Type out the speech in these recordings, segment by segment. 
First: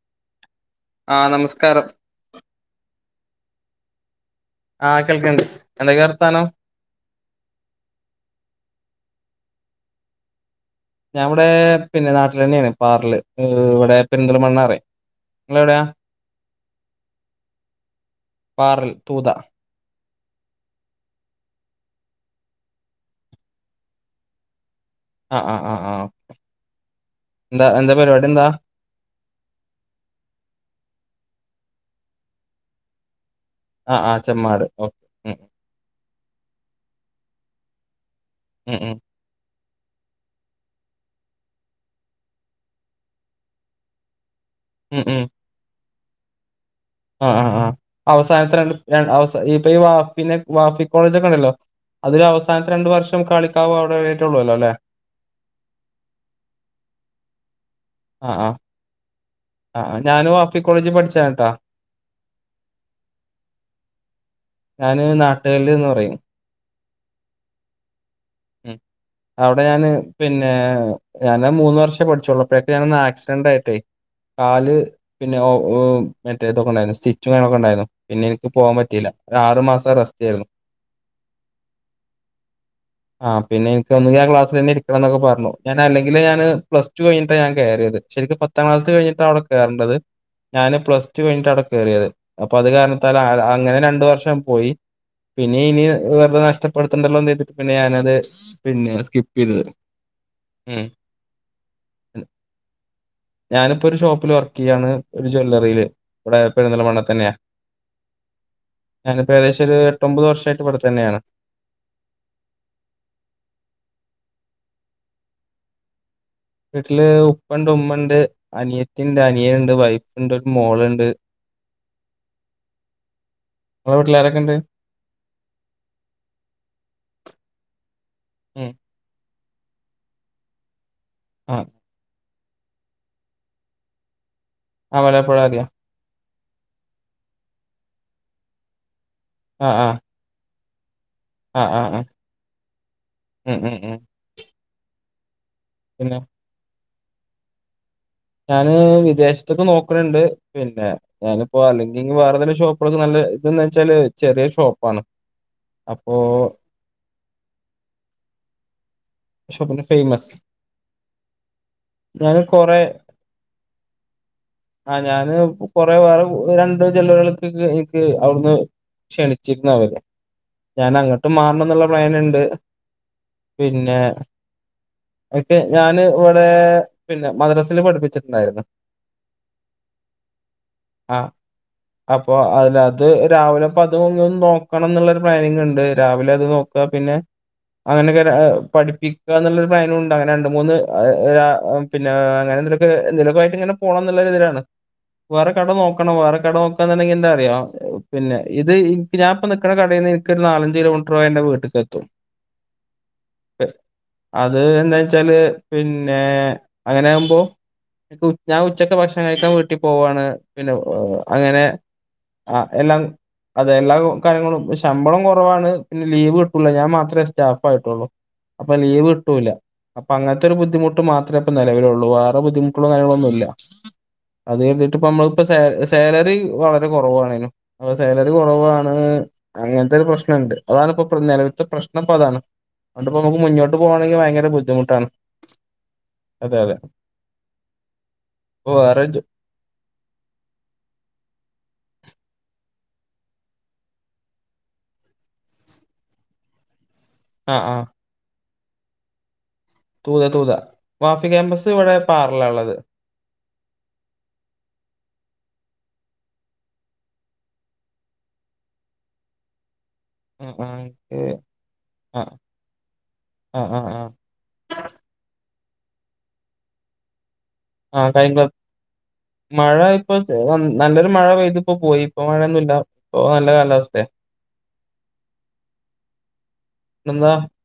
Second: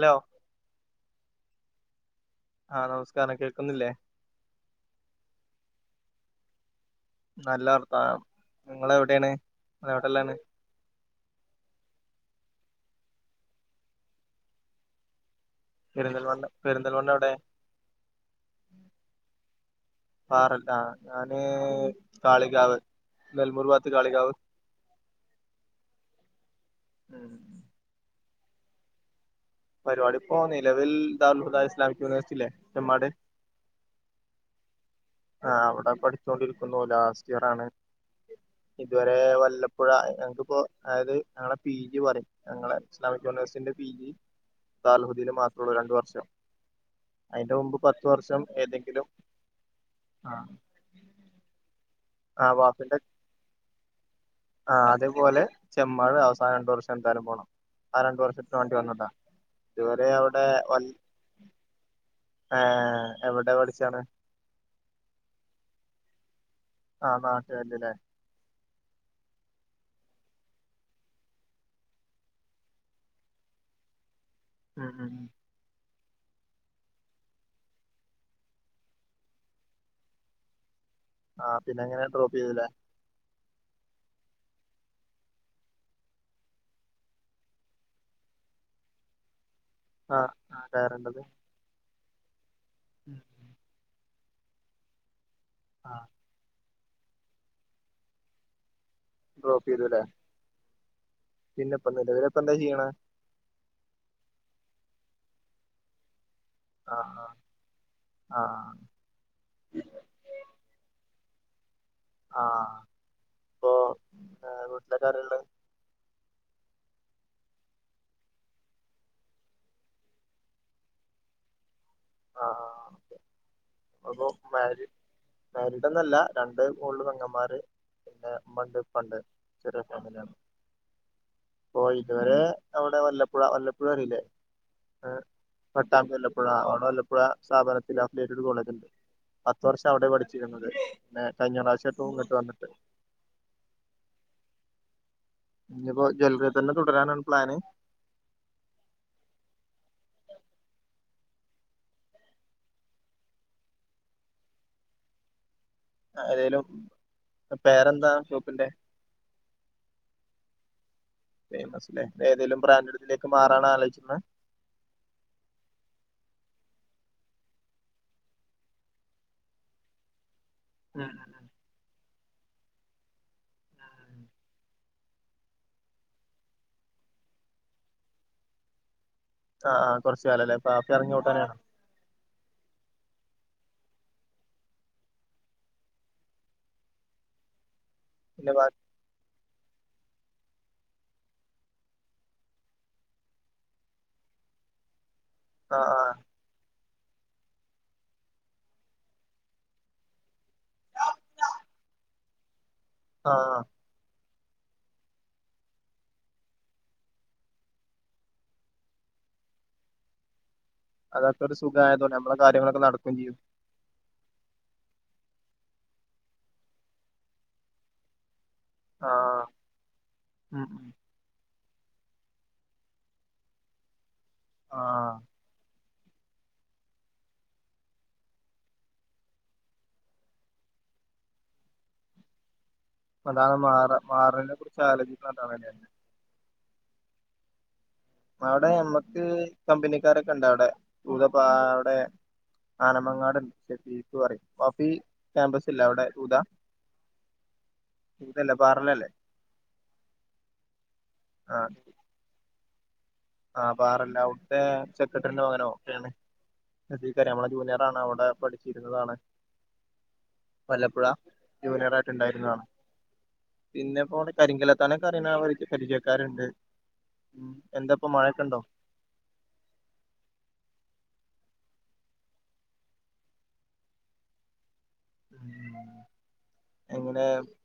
Law ആ നമസ്കാരം ആ നമസ്കാരം കേക്കുന്നില്ലേ ആ കേൾക്കണ്ട് എന്തൊക്കെ വർത്താനം നല്ല വർത്താനം ങ്ങളെവിടേണ് ങ്ങളെവിടെല്ലാണ് ഞാ ഇവിടെ പിന്നെ നാട്ടിൽ തന്നെയാണ് പാറൽ ഇവിടെ പെരുന്തൽ മണ്ണാറി പെര്ന്തൽമണ്ണ പെര്ന്തൽമണ്ണവിടെ പാറൽ തൂത പാറല്ല ഞാന് കാളികാവ് നെൽമൂർ ഭാത്ത് കാളികാവ് അ അ അ അ ഉം. എന്താ എന്താ പരിപാടി എന്താ പരിപാടിപ്പോ നിലവിൽ ദാറുൽഹുദ ഇസ്ലാമക് യൂണിവേഴ്സിറ്റില്ലേ ചെമ്മാട് ആ ആ ചെമ്മാട് ഓക്കെ ഉം ആ അവിടെ പഠിച്ചോണ്ടിരിക്കുന്നു ലാസ്റ്റ് ഇയർ ആണ് ഉം ഉം ഇതുവരെ വല്ല ഇപ്പോഴ ഞങ്ങക്കിപ്പോ അതായത് ഞങ്ങളെ പി ജി പറയും ഞങ്ങളെ ഇസ്ലാമിക് യൂണിവേഴ്സിറ്റിന്റെ പി ജി താൽഹുദീന് മാത്രള്ളൂ രണ്ടു വർഷം ആ ആ അതിന്റെ ആ മുമ്പ് പത്ത് വർഷം അവസാനത്തെ രണ്ട് രണ് ഏതെങ്കിലും അവസ ഇപ്പൊ ഈ വാ പിന്നെ വാഫി കോളേജൊക്കെണ്ടല്ലോ ആ അതിലവസാനത്തെ രണ്ടു വാഫിന്റെ വർഷം കളിക്കാവ് അവിടെവ്ടേറ്റ് ആ അത് പോലെ ചെമ്മാട് അവസാന രണ്ടു വർഷം ന്തായാലും പോണം ആ രണ്ടു വർഷത്തിന് വേണ്ടി വന്നതാ ആ ഇതുവരെ ഞാനും അവിടെ വഫി വൽ കോളേജി പഠിച്ചാട്ടാ ഏ എവിടെ പഠിച്ചാണ് ഞാന് നാട്ട്കല്ല്ന്ന് പറയും ആ നാട്ട്കല്ല് ലേ ഉം അവിടെ ഞാന് പിന്നെ ഞാന് മൂന്ന് വർഷേ പഠിച്ചുള്ളു പ്പോഴൊക്കെ ഞാന് ആക്സിഡന്റ് ആയിട്ടേ കാല് ഉം ഉം പിന്നെ മെറ്റേതൊക്കെ ഉണ്ടായിരുന്നു സ്റ്റിച് ക്കെ ഉണ്ടായിരുന്നു പിന്നെ എനിക്ക് പോകാൻ പറ്റില്ല ആറു മാസം റെസ്റ്റ് ആരുന്നു ആഹ് പിന്നെ അങ്ങനെ ഡ്രോപ്പ് ചെയ്തുല്ലേ ആഹ് പിന്നെ എനിക്ക് ഒന്നിങ്കി ആ ക്ലാസിൽന്നെ ഇരിക്കണം എന്നൊക്ക പറഞ്ഞു ഞാന് അല്ലെങ്കി ഞാന് പ്ലസ് ടു കഴിട്ട ഞാൻ കയറിയത് ശരി ക്കും പത്താം ക്ലാസ്സ്‌ കഴിഞ്ഞിട്ട അവിടെ കേയറണ്ടത് ആ ആ ഞാന് പ്ലസ് കയറേണ്ടത് ടു കഴിഞ്ഞിട്ടവിടെ കയറിയത് അപ്പൊ അത് കാരണത്തൽ അങ്ങനെ രണ്ട് വർഷം പോയി പിന്നെ ഇനി ആ വെറുതെ നഷ്ടപ്പെടുത്തണ്ടല്ലോന്ന് ചെയ്തിട്ട് പിന്നെ ഞാനത് പിന്നെ സ്കിപ്പ് ചെയ്തത് ഉം പിന്നെപ്പൊന്നല്ല പിന്നിപ്പ എന്താ ചെയ്യണ ക്കാണ് ഒരു ജ്വല്ലറിയില് ഇവിടെ ആ പെഴുന്തൽമണ്ണ തന്നെയാ ആ ഞാനിപ്പോ ഏകദേശം ഒരു എട്ട് ഒൻമ്പത് വർഷയിട്ട് ഇവിടെ തന്നെയാണ് ആഹ് ഇപ്പൊ വീട്ടിലൊക്കെ ആരള്ള വീട്ടില് ഉപ്പ ഉണ്ട് ഉമ്മ ഉണ്ട് അനിയത്തിണ്ട് അനിയൻ ഉണ്ട് വൈഫുണ്ട് ഒരു മോളുണ്ട് [inaudible] നിങ്ങളെ വീട്ടിൽ ബ്രോ ആരൊക്കെണ്ട്? മാര്യേജ് മാരിഡ് ഒന്നുവല്ല രണ്ട് മോളിൽ പെങ്ങന്മാര് പിന്നെ ഉം. ഉമ്മണ്ട് ഇപ്പണ്ട് ചെറിയ ഫാമിലിയാണ് ആ. ഓഹ് ഇതുവരെ അവിടെ വല്ലപ്പുഴ വല്ലപ്പുഴ അറിയില്ലേ ആ ഏഹ് മലയാളപ്പുഴ അറിയാം. പട്ടാമ്പി വല്ലപ്പുഴ അവിടെ വല്ല പ്പുഴ സ്ഥാപനത്തിൽ അഫ്ലേറ്റ് ഒരു കോളേജുണ്ട് പത്ത് ആ ആ. വർഷം അവിടെ പഠിച്ചിരുന്നത് പിന്നെ കഴിഞ്ഞ ആ ആ പ്രാവിശ്യ ആ. ഇപ്പോ ഇങ്ങട്ട് വന്നിട്ട് ഉം ഉം ഉം. ഇനിപ്പോ പിന്നെ ജ്വാലറി തന്നെ തുടരാനാണ് പ്ലാന് ഞാന് വിദേശത്തൊക്കെ നോക്കണണ്ട് പിന്നെ ഞാനിപ്പോ അല്ലെങ്കി വേറെതെങ്കിലും ഷോപ്പുകളൊക്കെ നല്ല ഇതെന്ന് വെച്ചാല് ചെറിയ ഷോപ്പാണ് അപ്പോ ഏതെലും പേരെന്താ ഷോപ്പിന്റെ ഷോപ്പിന്റെ ഫേമസ് ഫേമസ് ലേ ഞാന് ഏതെലും ബ്രാൻഡഡിലെക്ക് മാറാണ ആലോചിക്കുന്ന ആഹ് ഞാന് കൊറ വേറെ ര ണ്ട് ചിലകൾകൊക്കെ എനിക്ക് അവിടുന്ന് ക്ഷണിച്ചിക്കുന്ന് അവരെ ഞാൻ ഉം അങ്ങോട്ട് ഉം. മാറണം എന്നുള്ള പ്ലൻ ഉണ്ട് പിന്നെ ക്കെ ഞാന് ഇവിടെ പിന്നെ മദ്രാസിൽ പഠിപ്പിച്ചിട്ടുണ്ടായിരുന്നു ആ ആ കുറച്ച് കാലല്ലേ പാപ്പ ഇറങ്ങി ആഹ് ഓട്ടാനാണ് അപ്പൊ അതിനത്ത് രാവിലെ അപ്പ അത് ഒന്ന് നോക്കണം എന്നുള്ളരു പ്ലാനിങ് ഉണ്ട് രാവിലെ അത് നോക്കാ പിന്നെ അങ്ങനെ ചില പിന്നെ ബാ പഠി പ്പിക്കുക എന്നുള്ളൊരു പ്ലാനുണ്ട് അങ്ങനെ രണ്ട് മൂന്ന് പിന്നെ അങ്ങനെ എന്തെലൊക്കെ എന്തെലൊക്കെ ആയിട്ട് ഇങ്ങനെ പോണം എന്നുള്ള ഇതിലാണ് വേറെ കട ആ ആ നോക്കണം വേറെ കട [unintelligible] എന്താറിയോ പിന്നെ ഇത് ഞാനിപ്പൊ നിക്കണ കടയിനിന്ന് എനിക്ക് നാലഞ്ച് കിലോമീറ്റർ പോയ എന്റെ വീട്ടിക്ക് എത്തും [inaudible] ആഹ് അത് എന്താന് വെച്ചാല് പിന്നെ അങ്ങനാകുമ്പോ ഞാൻ ഉച്ചക്ക് ഭക്ഷണം കഴിക്കാൻ വീട്ടിൽ പോവാണ് പിന്നെ അതൊക്കെ ഒരു അങ്ങനെ സുഖമായതുകൊണ്ട് നമ്മളെ കാര്യങ്ങളൊക്കെ എല്ലാം നടക്കുകയും ചെയ്യും അതെ എല്ലാ കാര്യങ്ങളും ശമ്പളം കുറവാണ് പിന്നെ ലീവ് കിട്ടൂല ഞാൻ മാത്രമേ സ്റ്റാഫ് ആയിട്ടുള്ളൂ അപ്പൊ ലീവ് ആ കിട്ടൂല അപ്പൊ അങ്ങനത്തെ ഒരു ഉം ഉം ബുദ്ധിമുട്ട് മാത്രം നിലവിലുള്ളു വേറെ ബുദ്ധിമുട്ടുള്ളും കാര്യങ്ങളും ഒന്നുല ആ അതിട്ട് ഇപ്പോ നമ്മൾ ഇപ്പൊ സ സാലറി വളരെ കുറവണേനു സാലറി കുറവാണ് അങ്ങനത്തെ ഒരു പ്രശ്നണ്ട് അതണ് ഇപ്പോ നിലവിൽത്തെ പ്രശ്നം ഇപ്പോ അതാണ് അപ്പൊ നമുക്ക് അതാണ് മുന്നോട്ട് മാറ പോവാണെങ്കിൽ ഭയങ്കര മാറലിനെ കുറിച്ച് ബുദ്ധിമുട്ടാണ് ആലോചിക്കുന്നതാണ് അതെതെ അവിടെ നമ്മക്ക് കമ്പനിക്കാരൊക്കെ ഉണ്ട് അവിടെ ചൂതപ്പ അവിടെ ആനമങ്ങാട് [unintelligible] പറയും വഫി ക്യാമ്പസ് ഇല്ല അവിടെ ഉതാ ആ ആ അല്ലേ പാറലല്ലേ തൂത തൂതാ മാഫി ക്യാമ്പസ് ഇവിടെ പാറല ഉള്ളത് ആ് പാറല്ല അവിടുത്തെ സെക്രട്ടറിന്റെ മകനോ ഒെയാണ് ീക്ക നമ്മളെ ജൂനിയർ ആാണ് അവിടെ പഠിച്ചിരുന്നതാണ് ആ ആ വല്ലപ്പുഴ എനിക്ക് ജൂനിയർ ആ ആയിട്ടുണ്ടായിരുന്നതാണ് ആ ആ ആ പിന്നെപ്പോവിടെ കരിങ്കലത്താനൊക്കെ അറണ പരിചയക്കാരുണ്ട് എന്താപ്പൊ ആഹകഴ മഴയൊക്കെ ഉണ്ടോ മഴ ഇപ്പ നല്ല മഴ പെയ്തിപ്പോ പോയി ഇപ്പ മഴയൊന്നല്ല ഇപ്പ നല്ല കാലാവസ്ഥയ എന്താ [unintelligible]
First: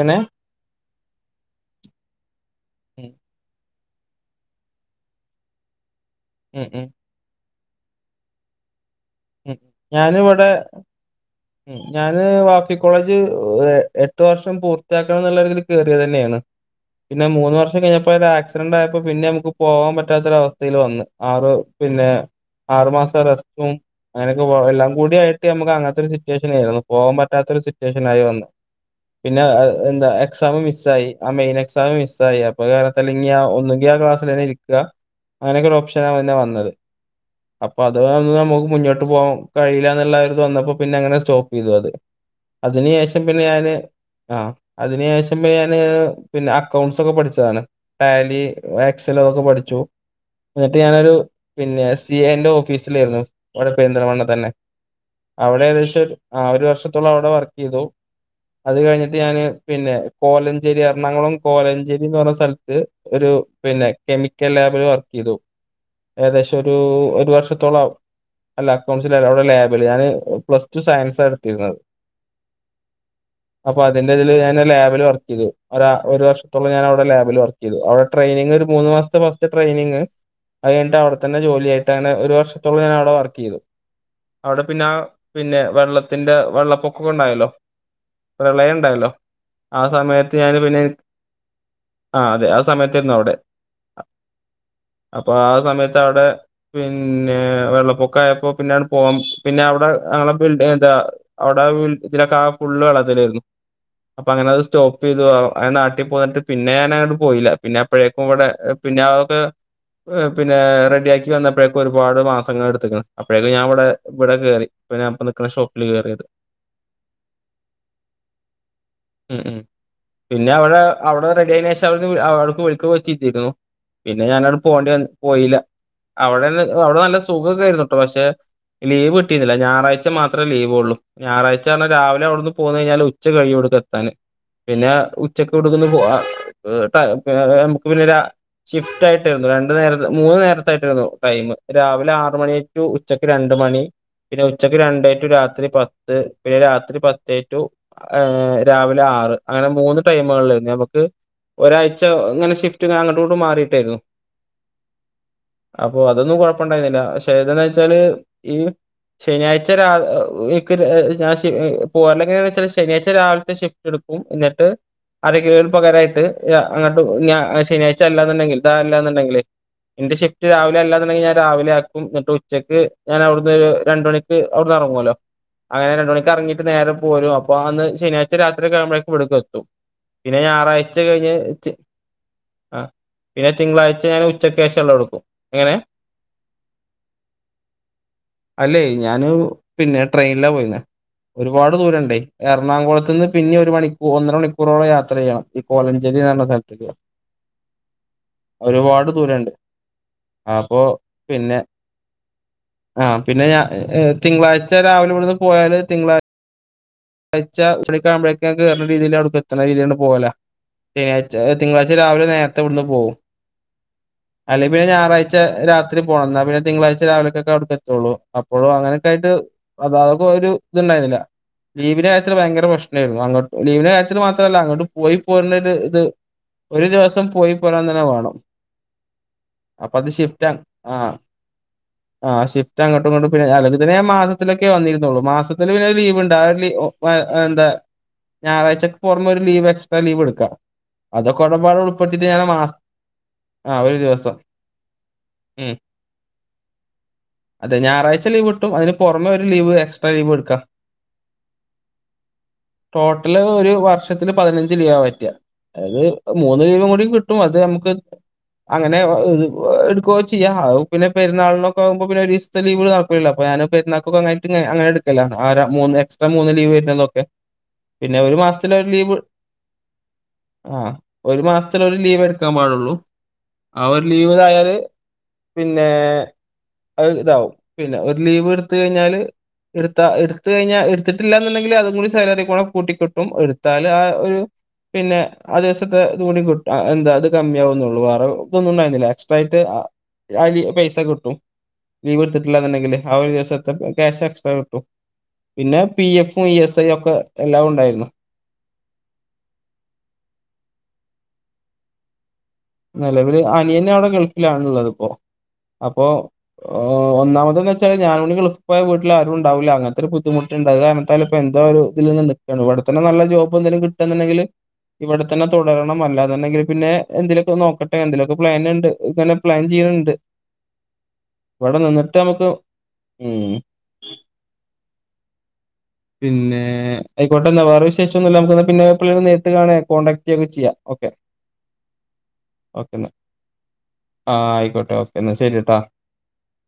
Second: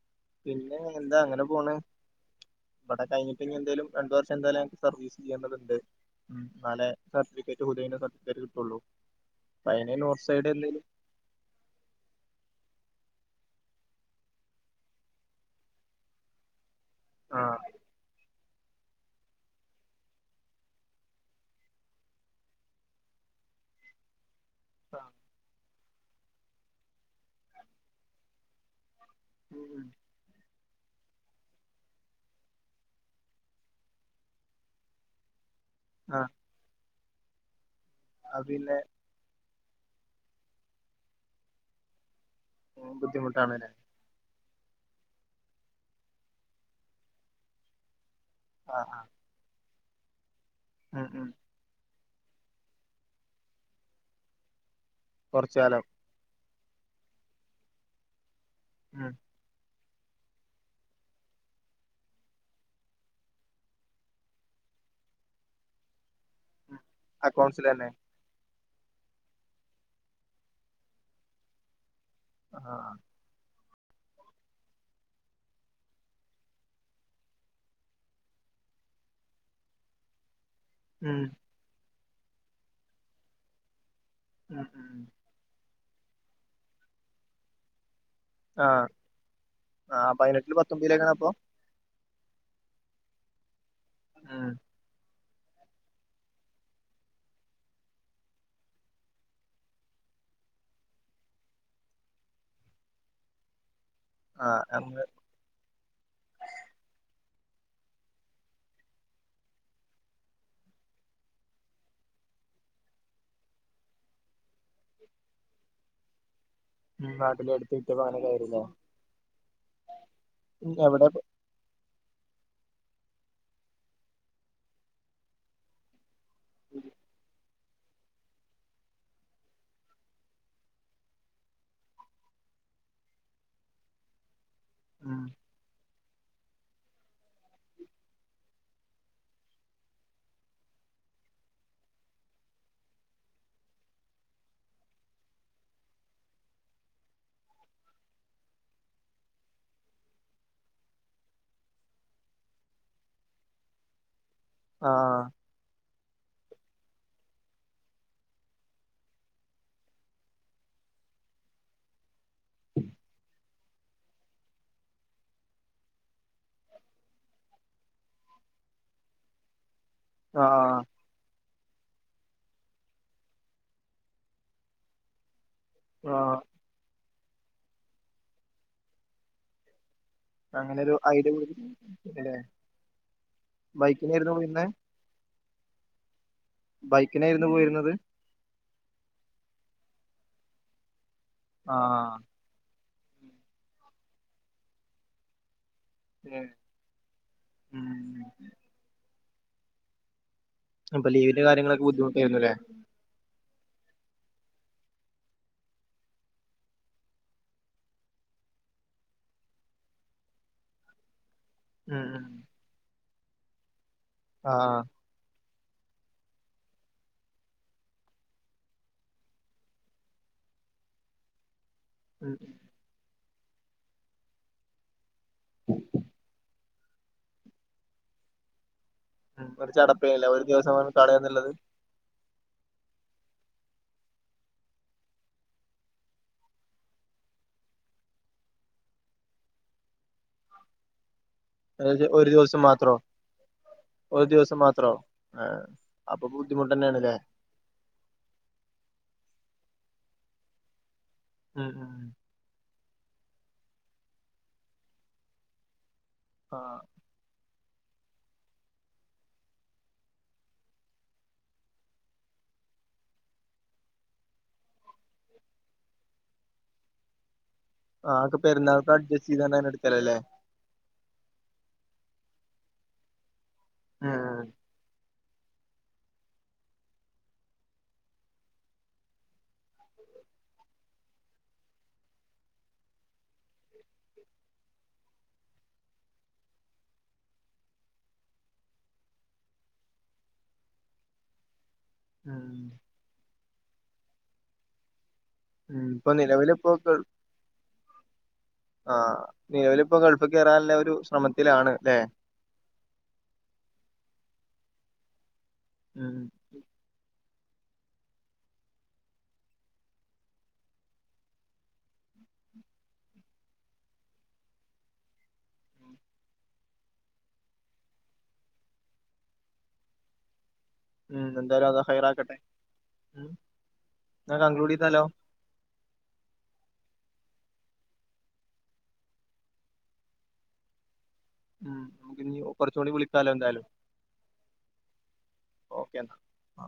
എങ്ങനെ പിന്നെ എന്താ അങ്ങനെ പോണ് ഇവിടെ ഉം, കഴിഞ്ഞിപ്പോ ഇനി എന്തേലും രണ്ടു വർഷം എന്തായാലുംക്ക് സർവീസ് ചെയ്യുന്നത്ണ്ട് ഉം, ഉം, നാളെ സർട്ടിഫിക്കറ്റ് [unintelligible] അയിന് ഞാന് നോർത്ത് ഇവിടെ സൈഡ് എന്തേലും ഉ ഞാാന് വാഫി കോളേജ് എട്ടു വർഷം പൂർത്തിയാക്കണം എന്നുള്ളതിൽ കയറിയ തന്നെയാണ് പിന്നെ മൂന്ന് ആഹ് വർഷം കഴിഞ്ഞപ്പോ [unintelligible] ായപ്പോ പിന്നെ നമുക്ക് പോകാൻ പറ്റാത്തൊരവസ്ഥയിൽ വന്ന് ആറ് പിന്നെ ആറുമാസം റസ്റ്റും അങ്ങനൊക്കെ എല്ലാം കൂടിിയായിട്ട് നമുക്ക് അങ്ങനത്തെരു േഷ ആ പോൻ പറ്റാത്ത സിറ്റേഷൻ ആയി വന്ന പിന്നെ എന്താ എക്സ മിസ് മ ആ മെയിൻ എക്സാം മിസ്സായിയി അപ്പൊ കാരല്ലെങ്ക ആ ഒന്നങ്ക ആ ക്ലാസ്സെ ഇരിക്കുക അങ്ങനെയൊക്കെ ഒരു ഓപ്ഷനാണ് ആഹ് പിന്നെ വന്നത് അപ്പൊ അത് നമുക്ക് മുന്നോട്ട് പോകാം കഴില്ലന്നുള്ള ഒരു ത വന്നപ്പോ പിന്നെങ്ങനെ സ്റ്റോപ്പ് ചെയ്തു അത് അതിനന് ശേഷം പിന്നെ ബുദ്ധിമുട്ടാണല്ലേ ഞാന് ആ അതിനന് ശേഷം ഞാന് പിന്നെ അക്കൗണ്ട്സ ഒക്കെ പഠിച്ചതാണ് ടാലി ആഹ് ആഹ് ആക്സൽതൊക്കെ പഠിച്ചു എന്നിട്ട് ഉം ഞാനൊരു ഉം പിന്നെ സി എ എന്റെ ഓഫീസിലായിരുന്നു അവിടെ പെരിന്തൽമണ്ണ തന്നെ കൊറച്ച് അവിടെ കാലം ഏകദേശം ആ ഒരു വർഷത്തോളം അവിടെ വർക്ക് ചെയ്തു അത് ഉം കഴിഞ്ഞിട്ട് ഞാന് പിന്നെ കോലഞ്ചേരി എറണാകുളം കോലഞ്ചേരിന്ന് പറഞ്ഞ സ്ഥലത്ത് ഒരു പിന്നെ കെമിക്കൽ [unintelligible] വർക്കി തു [unintelligible] അക്കൗണ്ട്സിൽ വർഷത്തോല്ല തന്നെ അക്കൗ ലാബ പ്ല്സ് ടടു സയൻസ് [unintelligible] ഇടത്തീനെ ആ അപ്പൊ അതിന്റെ ഇതിൽ ഞാൻ ലാബിൽ വർക്ക് ചെയ്തു ഒരു വർഷോം ഞൻവിടെ ലാബിൽ വർക്ക് ചെയ്തു അവിടെ ട്രെനി ഒരു മൂന്ന് മാസത്തെ ഫസ്ത്തെ ട്രെയിനിങ് അത്ഴിഞ്ഞട്ട് ഉം അവിടെന്നെ ജോലിയായിട്ട് അങ്ങന ഒരു വർഷത്തോം ഞൻ അവിടെ വർക്ക് ചെയ്തു അവിടെ ഉം പിന്നെ ആ ഉം പിന്നെ വെള്ളത്തിറെ വെള്ളപ്പൊക്കൊക്കെ ഉണ്ടായല്ലോ പ്രളയം ആഹ് ഉണ്ടല്ലോ ആ ആഹ് സമയത്ത് പതിനെട്ടില് ഞാന് പിന്നെ പത്തൊമ്പതിലേക്കാണ് അപ്പൊ ആ അതെ ആ സമയത്തരുന്നു അവിടെ ഉം അപ്പൊ ആ സമയത്ത് അവിടെ പിന്നെ വെള്ളപ്പൊക്ക ആയപ്പോ പിന്നാണ് പോകം പിന്നെ അവിടെ [unintelligible] അവിടെ ഇതിലൊക്കെ ഫുള്ള് വളത്തിലായിരുന്നു അപ്പൊ അങ്ങനെ ആഹ് അത് സ്റ്റോപ്പ് നമ്മള് ചെയ്തുന നാട്ടിൽ പോന്നിട്ട് പിന്നെ ഞാന പോയില്ല പിന്നെ എപ്പോഴേക്കും ഇവിടെ പിന്നെ അതൊക്കെ പിന്നെ റെഡിയാക്കി വന്നപ്പോഴേക്കും ഒരുപാട് മാസങ്ങൾ എടുത്തക്കണ് അപ്പോഴേക്കും ഞാൻ ഇവിടെ ഇവിടെ കയറി പിപ്പെ ഞൻപ്പ നിക്കുന്ന ഷോപ്പില് കയറിയത് ഉം ഉം [unintelligible] വി അവക്ക് വിളിക്ക വെച്ചിട്ടരുന്നു പിന്നെ ഞാനവിടെ പോകേണ്ടി വ പോയില്ല അവിടെ അവിടെ നല്ല സുഖൊക്കെ ആയിരുന്നു കേട്ടോ പക്ഷെ ലീവ് കിട്ടിരുന്നില്ല ഞായറാഴ്ച മാത്രം അത്ര ലീവേള്ള ഞായറഴ്ച പറാൽ രാവിലെ അവിടുന്ന് പോന്ന കഴിഞ്ഞാൽ ഉച്ച കഴിഞ്ോടുക്ക എത്താാന് പിന്നെ ഉം ഉച്ചക്ക് കൊടുക്കന്ന് പോവാ നമുക്ക് പിന്നെ ഷിഫ്റ്റ് ആയിട്ടരുന്നു രണ്ട നേര മൂന്ന് നേരത്തായിട്ടായിരുന്നു ടൈം രാവിലെ ആറ മണി ു ഉച്ചയ്ക്ക് രണ്ട മണി പിന്നെ ഉച്ചക്ക് രണ്ട രാത്രി പത്ത് പിന്നെ രാത്രി പത്ത് ു രാവിലെ ആറ് അങ്ങനെ മൂന്ന് ടൈ നക്ക് ഒരാഴ്ച ഇങ്ങനെ ഷിഫ്റ്റ് ഇങ്ങനെ അങ്ങോട്ട ക് മാറിട്ടായിരുന്നു ആഹ് അപ്പൊ അതൊന്നുംകൊഴ പ്പണ്ടായിരുന്നില്ല പക്ഷെ ഏതന്ന് വെച്ചാല് ഈ ശനിയഴ്ച രാ എക്ക് ഞ പോറില്ലെങ്കനന്ന് വെച്ചാൽ ശനിയാഴ്ച രാവിലത്തെ ഷിഫ്റ്റ് എടുക്കും എന്നിട്ട് അര കിലോയിൽ പകരായിട്ട് അങ്ങോട്ട് ശനിയാഴ്ച അല്ലാന്നുണ്ടെങ്കിൽ അല്ലാന്നുണ്ടെങ്കിലേ എന്റെ ഷിഫ്റ്റ് രാവിലെ ആഹ് അല്ല എന്നുണ്ടെങ്കി ഞാൻ രാവിലെ ആക്കും എന്നിട്ട് ഉച്ചയ്ക്ക് ഞാൻ അവിടുന്ന് രണ്ട മണിക്ക് ഇറങ്ങല്ലോ അങ്ങനെ രണ്ട മണിക്ക് ആഹ് ഇറങ്ങിട്ട് നേരെ പോരും അപ്പൊ അന്ന് ശനിയാഴ്ച രാത്രി കഴുമ്പോഴേ വ ഇടക്ക് എത്തും പിന്നെ അങ്ങനൊരു ഞായറാഴ്ച കഴിഞ്ഞ് ഐഡിയ അല്ലേ ആ പിന്നെ തിങ്കളാഴ്ച ഞാൻ ബൈക്കിനായിരുന്നു പോയിരുന്നേ ഉച്ചക്കശെള്ളം എടുക്കും എങ്ങനെ ബൈക്കിനായിരുന്നു പോയിരുന്നത് അല്ലെ ഞാന് പിന്നെ ട്രെയിനില പോയിന്ന ഒരുപാട് ദൂരണ്ടേ ആഹ് എറണാകുള ന്ന് പിന്നെ ഒരു മണൂർ ഒന്ന മണിക്കൂറോളം യാത്ര ചെയ്യണം ഈ കോലഞ്ചേരിന്ന് പറഞ്ഞ ഏഹ് സ്ഥലത്തക്ക ഉം ഒരുപാട് ദൂരുണ്ട് അപ്പൊ ലീവിന്റെ പിന്നെ കാര്യങ്ങളൊക്കെ ബുദ്ധിമുട്ടായിരുന്നുല്ലേ ആ പിന്നെ ഞാൻ ഏ തിങ്കളാഴ്ച രാവിലെ ഇവിടുന്ന് പോയാല് തിങ്കളാ കഴച്ചാ ഉളിക്കാാവുമ്പോഴേക്ക കേറ രീതിൽ അവി എത്തുന്ന രീതിീണ്ട് പോകല തിങ്കളാഴ്ച ഉം ഉം രാവിലെ നേരത്തെ ഇവിടുന്ന് പോവും അല്ലെ ആഹ് പിന്നെ ഞായറാഴ്ച രാത്രി പോകണംന്നാൽ പിന്നെ തിങ്കളാഴ്ച രാവിലെക്കൊക്കെ അവിടെക്ക് എത്തുള്ളൂ അപ്പോഴും അങ്ങനൊക്കെ ആയിട്ട് അതാ ഒരു ഇത്ണ്ടായിന്നില്ല ലീവിന്റെ കാര്യത്തിൽ ഉം ഭയങ്കര പ്രശ്നമായിരുന്നു അങ്ങോട്ട് ലീവിന്റെ കാര്യത്തിൽ മാത്രല്ല അങ്ങോട്ട് പോയി പോര ഒരു ഇത് ഒരു ദിവസം പോയി പോരാൻ തന്നെ വേണം ഉം ഒരു അപ്പൊ അത് ചടപ്പേല്ല ഒരു ഷിഫ്റ്റ് ദിവസമാണ് ആ കളയാന്നുള്ളത് ആ് ഷിഫ്റ്റ് അങ്ങോട്ടും ഇങ്ങോട്ടും പിന്നെ അിൽ തന്നെ മാസത്തിലൊക്കെ വന്നിരുന്നുള്ളൂ മാസത്തിൽ പിന്നെ ലീവ്ണ്ട് എ എന്താ ഞായറാഴ്ചക്ക് പുറമെ ഒരു ലീവ് എക്സ്ട്രാ ലീവ് എടുക്കാ അതൊക്കെ ഒരുടപാട് ഏകദേശം ഉളൾപ്പെടുത്തിയിട്ട് ഒരു ഞാനൻ ദിവസം മാസം മാത്രോ ഒരു ദിവസം മാത്രോ ഏ ഉം അപ്പൊ ബുദ്ധിമുട്ട് തന്നെയണല്ലേ അതെ ഞായറാഴ്ച ലീവ് കട്ട അതിന് പുറമെ ഒരു ലീവ്ക്സ്ട്രാ ലീവ് എടുക്കാം ഉം ഉം ടോട്ടല് ഒരു വർഷത്തില് പതിനഞ്ച് ലീവാ പറ്റുക അതത് മൂന്ന് ആഹ് രീപം കൂടി കിട്ടും അത് നമുക്ക് അങ്ങനെ എടുക്കുകയോ ചെയ്യാം പിന്നെ പെരുന്നളിനൊക്കെ ആകുമ്പോ പിന്നെ ഒരീസത്തെ ലീവിന് നടക്കൂല്ലല്ലോ അ ഞാന പെരുന്നാൾക്കെഒന്നായിട്ട് അങ്ങനെ എടുക്കലാ എക്സ്ട്രാ മൂന്ന് ലീവ് വരുന്നന്നൊക്കെ പിന്നെ ഒരു ആക്കെ മാസത്തില ഒരു പെരുന്നാൾക്ക് ലീവ് അഡ്ജസ്റ്റ് ചെയ്താണ്ട് അങ്ങനെ എടുക്കലല്ലേ ആ ഒരു മാസത്തിലരു ലീവ് എ ക്കാൻ പാടുള്ളൂ അവര് ഉം ലീവ്തായാല് പിന്നെ അ ഇതാവും പിന്നെ ഒരു ലീവ് എടുത്ത കഴിഞ്ഞാല് എടുത്ത എടുത്ത കഴിഞ്ഞാൽ എടുത്തിട്ടില്ല എന്നുണ്ടെങ്കിൽ അതും കൂടി സാലറി കൂടെ കൂട്ട കിട്ടും എടുത്താൽ ആ ഒരു പിന്നെ ആ ദിവസത്തെ ഇത കൂടി എന്താ അത് കമ്മിയ ആന്നള്ളൂ വേറെ ഇതൊന്നും ഉണ്ടായിരുന്നില്ല എക്സ്ട്രാ ആയിട്ട് അല പൈസ കിട്ടും ലീവ് ഉം എടുത്തിട്ടില്ല എന്നുണ്ടെങ്കില് ആ ഒരു ദിവസത്തെ ക്യാഷ് എക്സ്ട്രാ കിട്ടും പിന്നെ ഉം പി എഫും ഇ എസ് ഐ ഒക്കെ എല്ലാം ഉണ്ടായിരുന്നു ആഹ നിലവൽപ്പോ ഗൾഫ് ക കേറാനുള്ള ഒരു ശ്രമത്തിലാണ് അല്ലെ നിലവിൽ അനിയനെ അവിടെ ഗൾഫിലണുള്ളത് ഇപ്പോ അപ്പൊ ഉം ഒന്നാമത്തെ എന്താ വച്ചാ ഞാൻ ഗൾഫ പോട്ട ആു ഉണ്ടാവില്ല അങ്ങനത്തെ ബുദ്ധിമുട്ടുണ്ട് അത് കാരാണത്തല ഇപ്പോ എന്തോ ഒരു ഇതി നിന്ന് ഇവിടെത്തന്നെ നല്ല ജോബ് എന്തേലും കിട്ടന്നുണ്ടെങ്കിൽ ഇവിടെത്തന്നെ തുടരണംമല്ലാ എന്നുണ്ടെങ്കിൽ പിന്നെ എന്തേലും നോക്കട്ടെ എന്തെങ്കലുമൊക്കെ പ്ലാനൻണ്ട്ങ്ങനെ പ്ലാൻ ചെയ്യണണ്ട് ഉം എന്തായാലും അള്ള ഹൈറ ക്കട്ടെ ഉ ഉം ഞ കൺക്ലൂഡ് ചെയ്താലോ പിന്നെ ആയിക്കോട്ടെ എന്നാ വേറെ വിശേഷം ഒന്നുമ നമുക്ക് പിന്നെ എപ്പ ള്ളേയു നേരിട്ട് കാണ കോൺടാക്ട് ചെയ്യൊക്കെ ചെയ്യാം ഓക്കെ ഉം നമുക്ക് ഇ ഓപ്പറച്ചൂണി ഓക്കെ വിളിക്കാലോ എന്തായാലും ആ ആയിക്കോട്ടെ ഓക്കേ എന്നാ ശരിട്ടാ ഓക്കെ എന്നാ